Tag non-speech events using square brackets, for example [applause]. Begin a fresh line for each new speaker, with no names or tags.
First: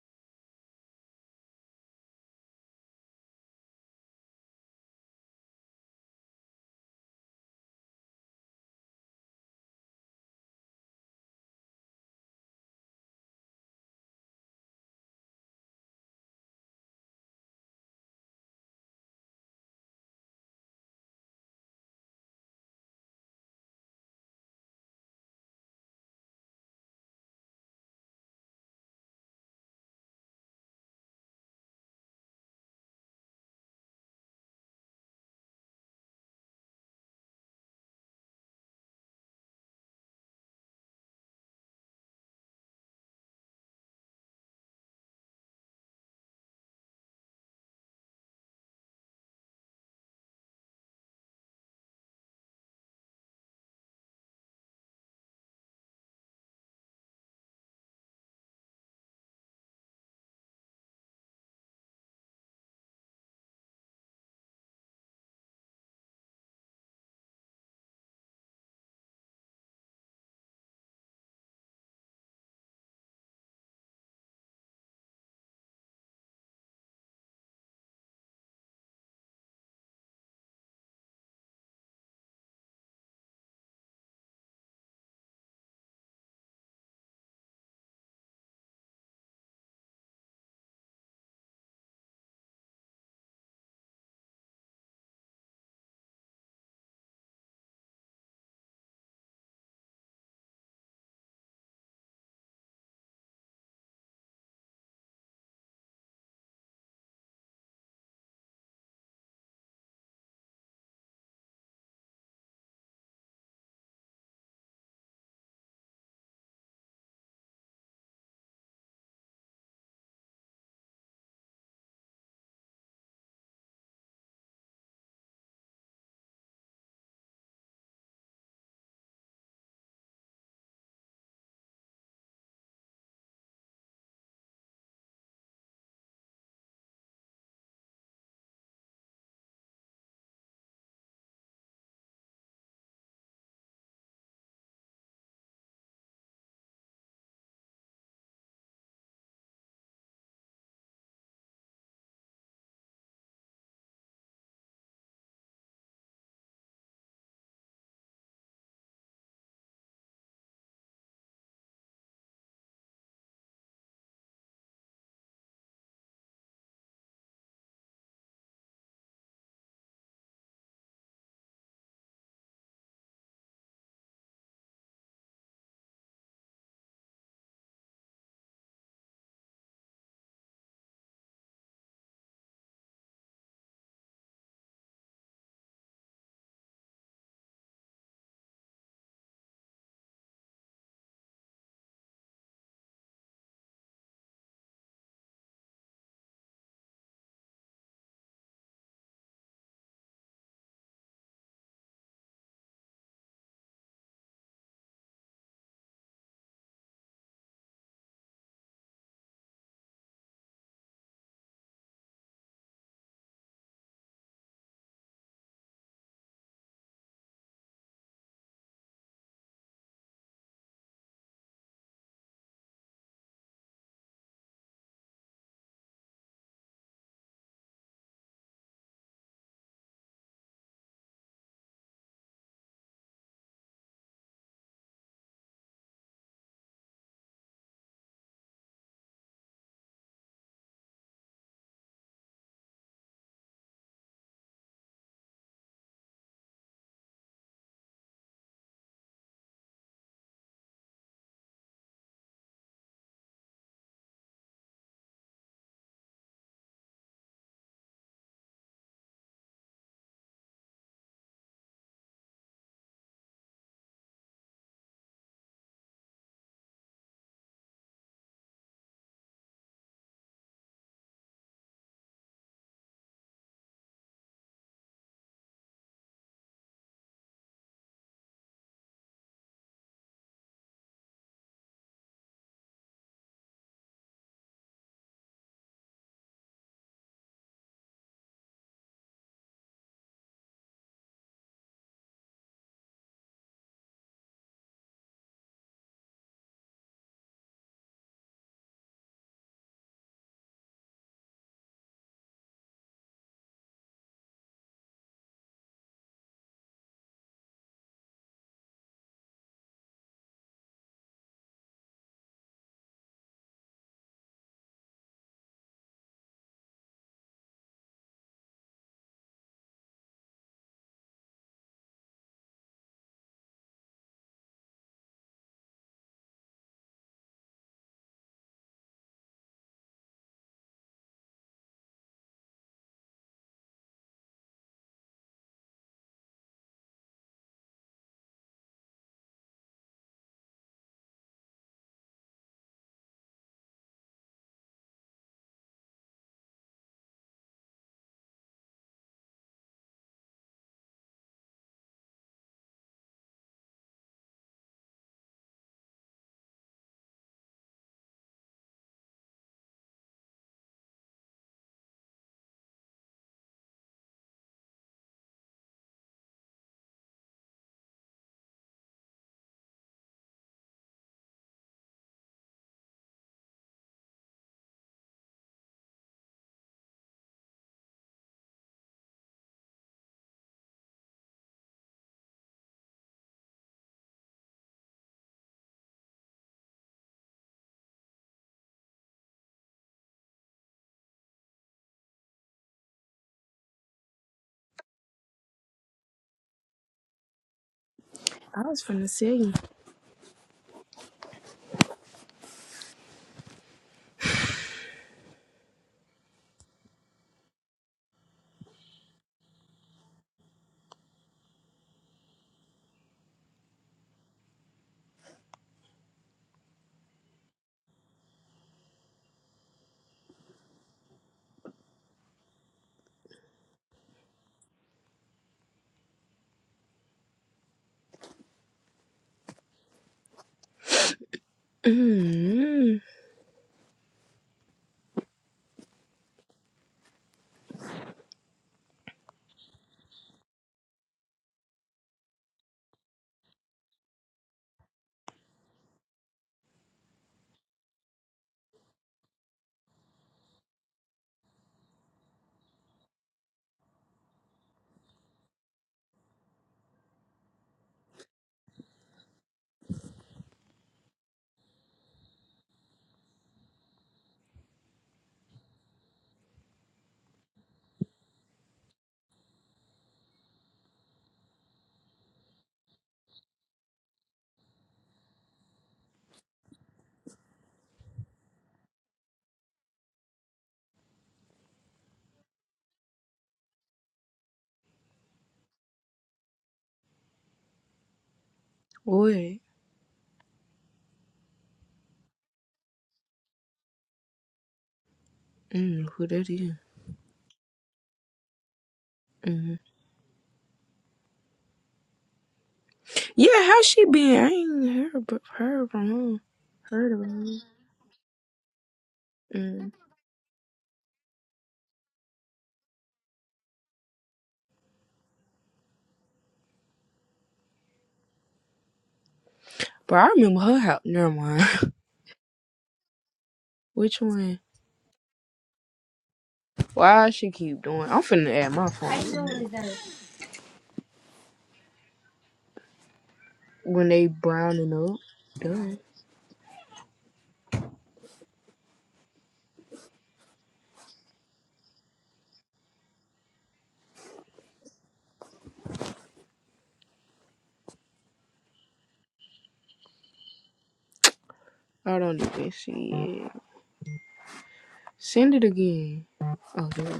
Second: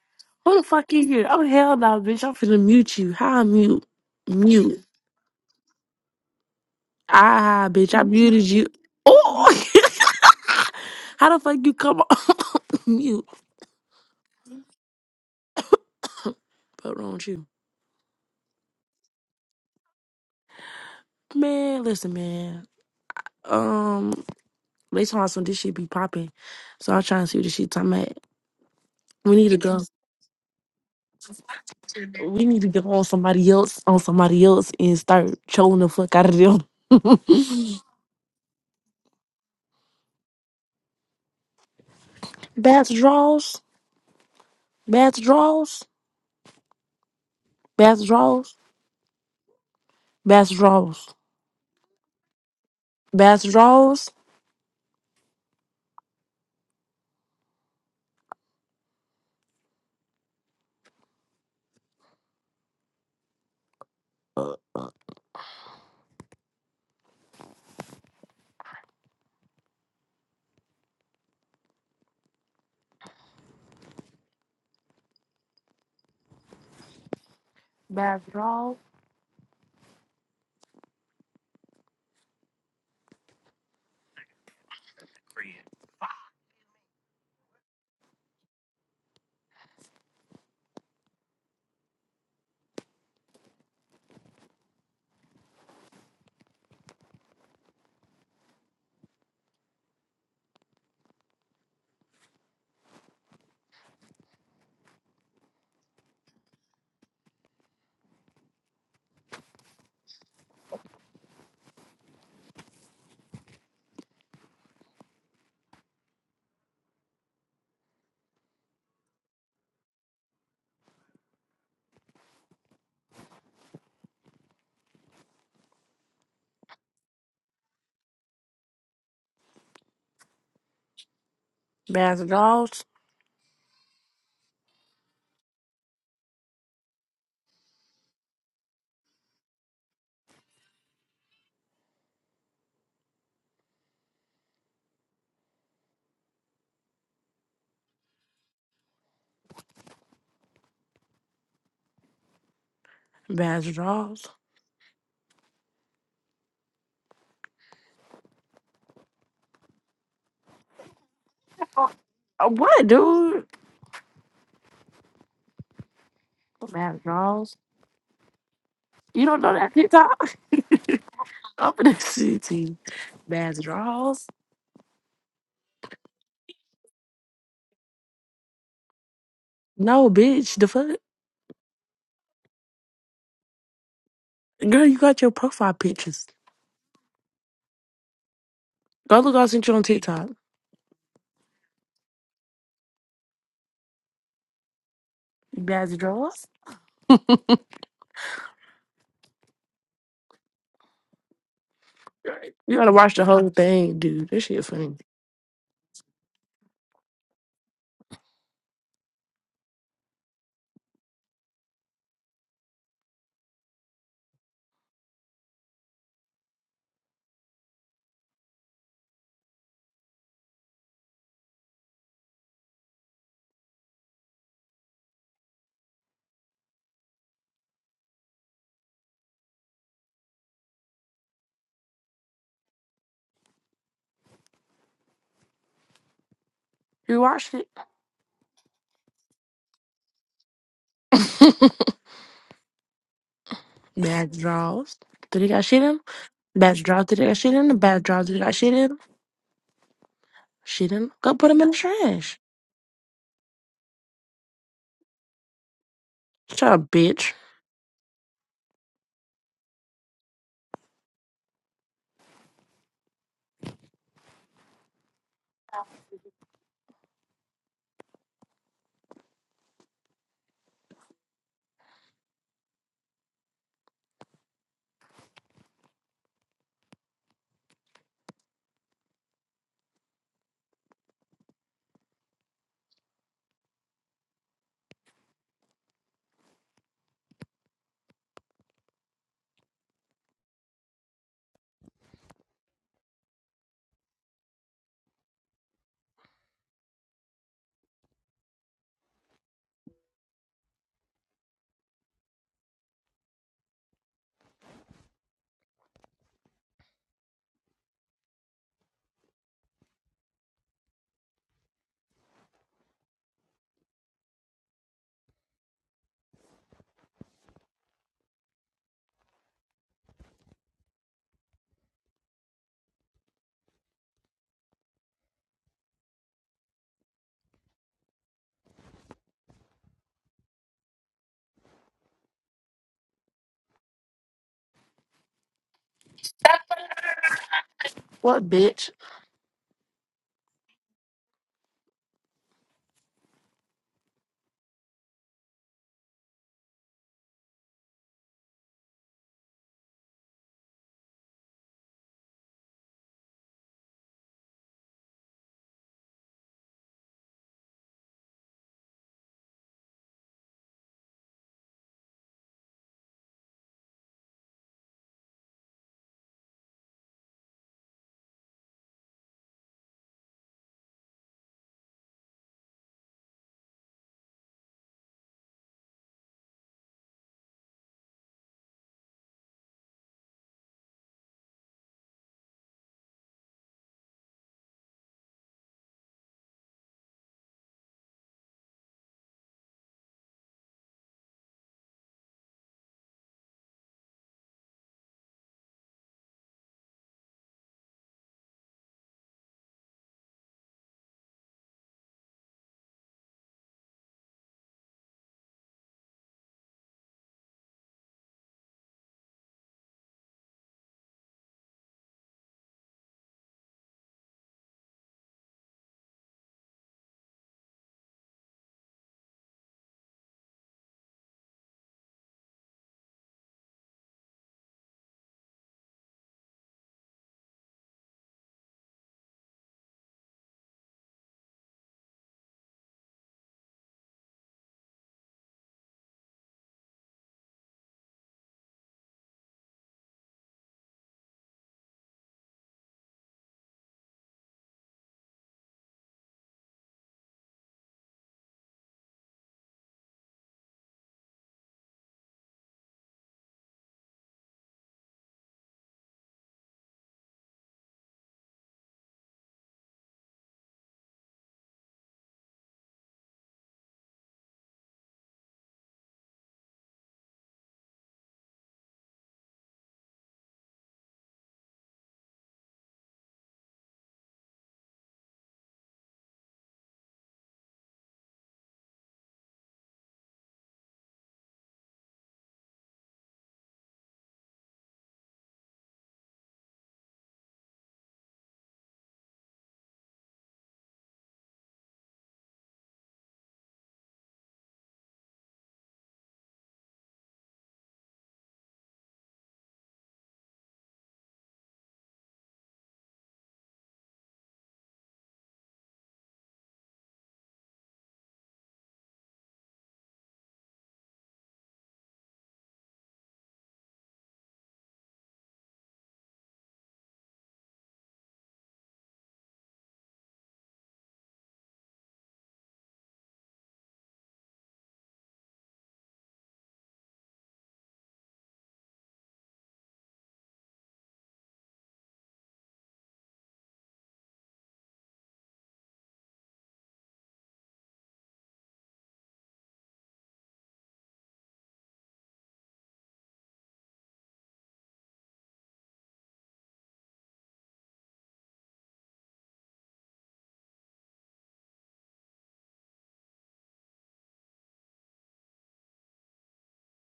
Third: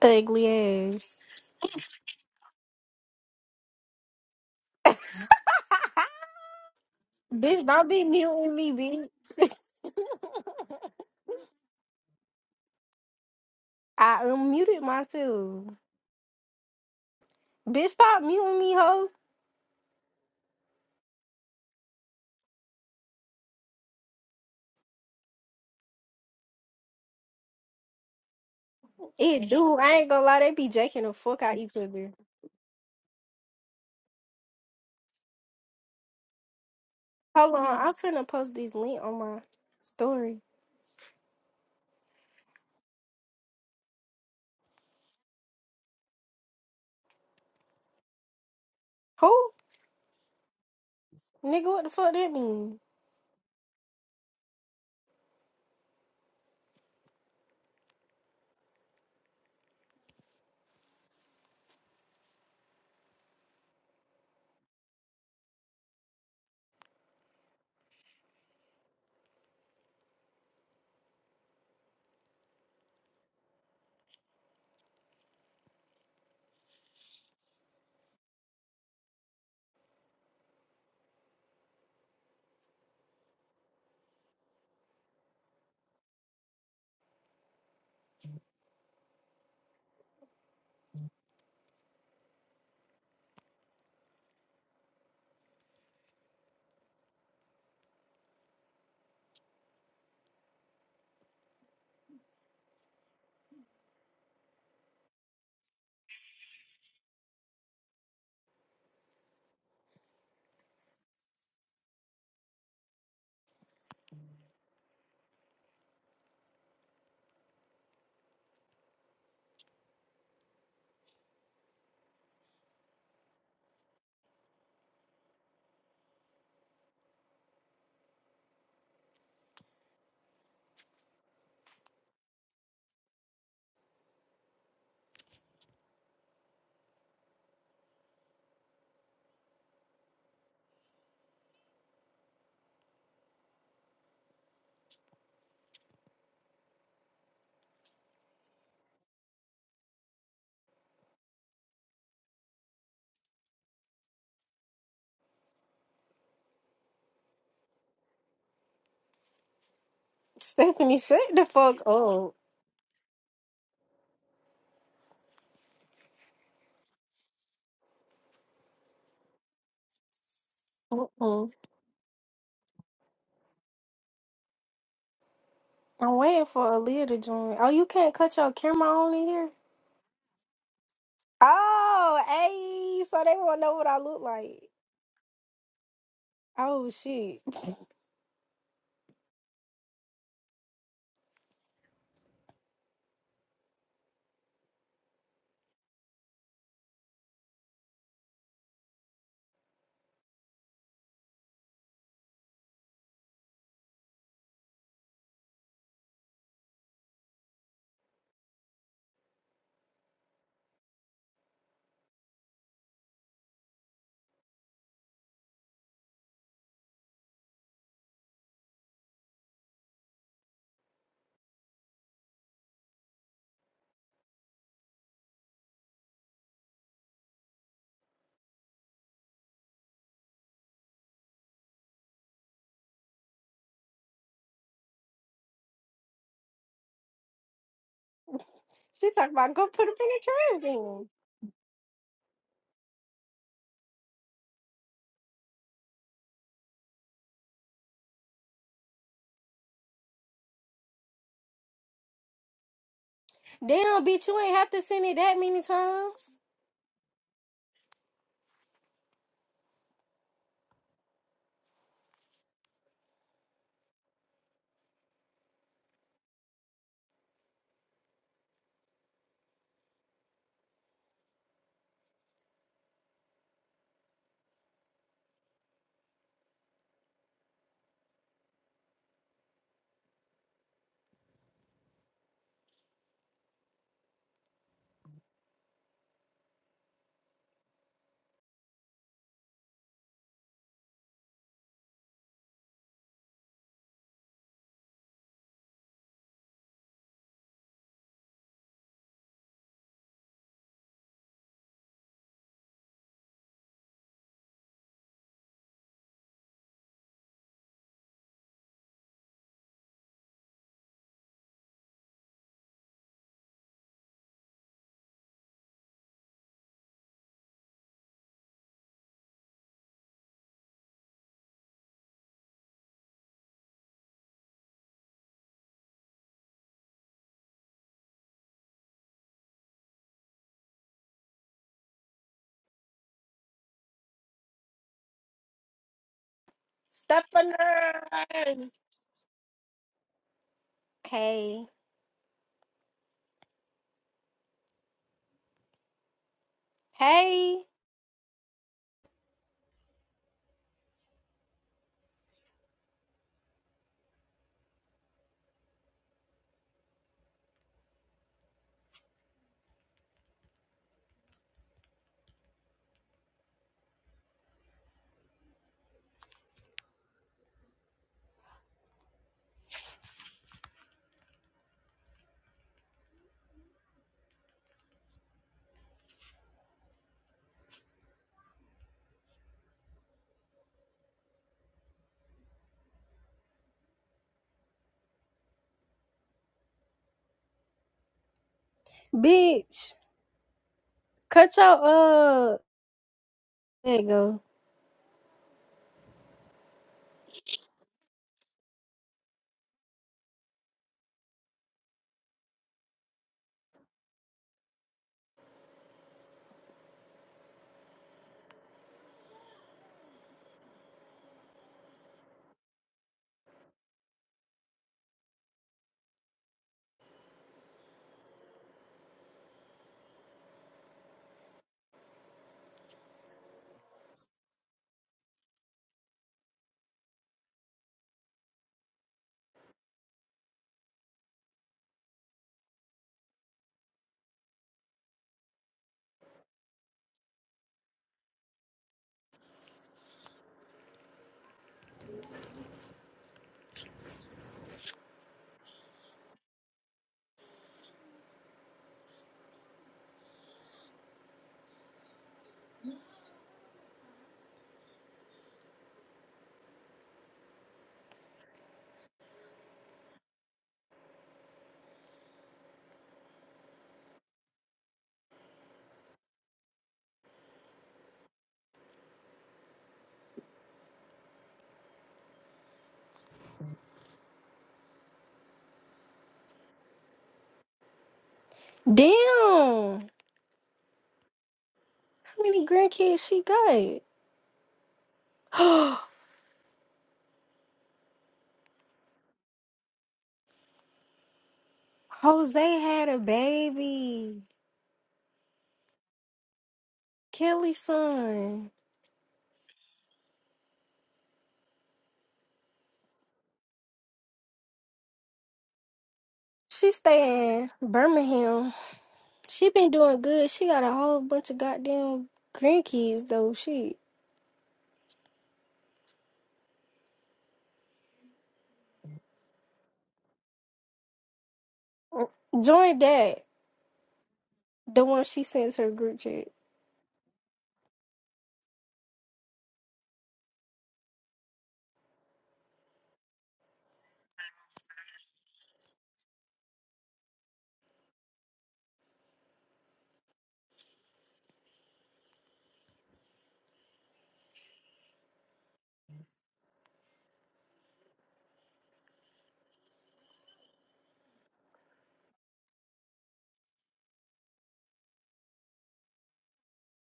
Ugly
Who the fuck is
ass.
you? Oh hell no, bitch! I'm finna mute you. How I mute? Mute.
Bitch,
Ah,
don't
bitch!
be
I muted
muting
you.
me, bitch.
Oh, [laughs] how the fuck you come on [laughs] [coughs] mute?
I unmuted myself.
What wrong with you,
Bitch, stop muting me, hoe.
man? Listen, man. Um, they talking about some this shit be popping, so I'm trying to see what this shit talking about. We
It
need to
do.
go.
I ain't gonna lie, they be jacking the fuck out each other.
We need to get on somebody else, on somebody else, and start trolling the fuck out of them. [laughs]
Hold on, I'm finna post this link on my story.
Bats draws, bats draws, bats draws,
Who?
bats draws.
Nigga, what the fuck that mean?
Bass Draws. Bass Draws. Bass Draws. Bass Draws.
Stephanie, shut the fuck
Oh,
up.
Uh, What, dude? Bass Draws. You don't know that TikTok?
Mm-mm.
[laughs] I'm in the city. Bass Draws.
I'm waiting for Aaliyah to join. Oh, you can't cut your camera on in here?
No, bitch. The fuck?
Oh, hey, so they wanna know what I look like.
Girl, you got your profile pictures.
Oh, shit.
Go look I sent you on TikTok. Bass Draws. You gotta watch the whole thing, dude. This shit funny. You watched it?
She talking about go put them in the trash then.
[laughs] Bass Draws. Did they got shit in? 'em? Bass Draws. Did they got shit in? 'em? Bass Draws. Did they got shit in? 'em? She didn't go put them in the trash.
Damn, bitch, you ain't have to send it that many times.
Shut up, bitch.
Stop on her.
What bitch?
Hey. Hey. Bitch, cut your uh There you go.
I was finna say. mm
Damn. How many grandkids she got? [gasps]
What?
Jose had a baby.
Mm, who that is?
Kelly's son.
Mm. Yeah, how she been? I ain't heard but heard from her.
She
Heard of her.
stay in Birmingham. She been
Mm.
doing good. She got a whole bunch of goddamn grandkids though. She
But I remember her house. Never mind.
join that.
[laughs] Which one?
The one she sends her group chat.
Why she keep doing? I'm finna add my phone when they browning up. Done. I don't even see it. Send it again. Okay.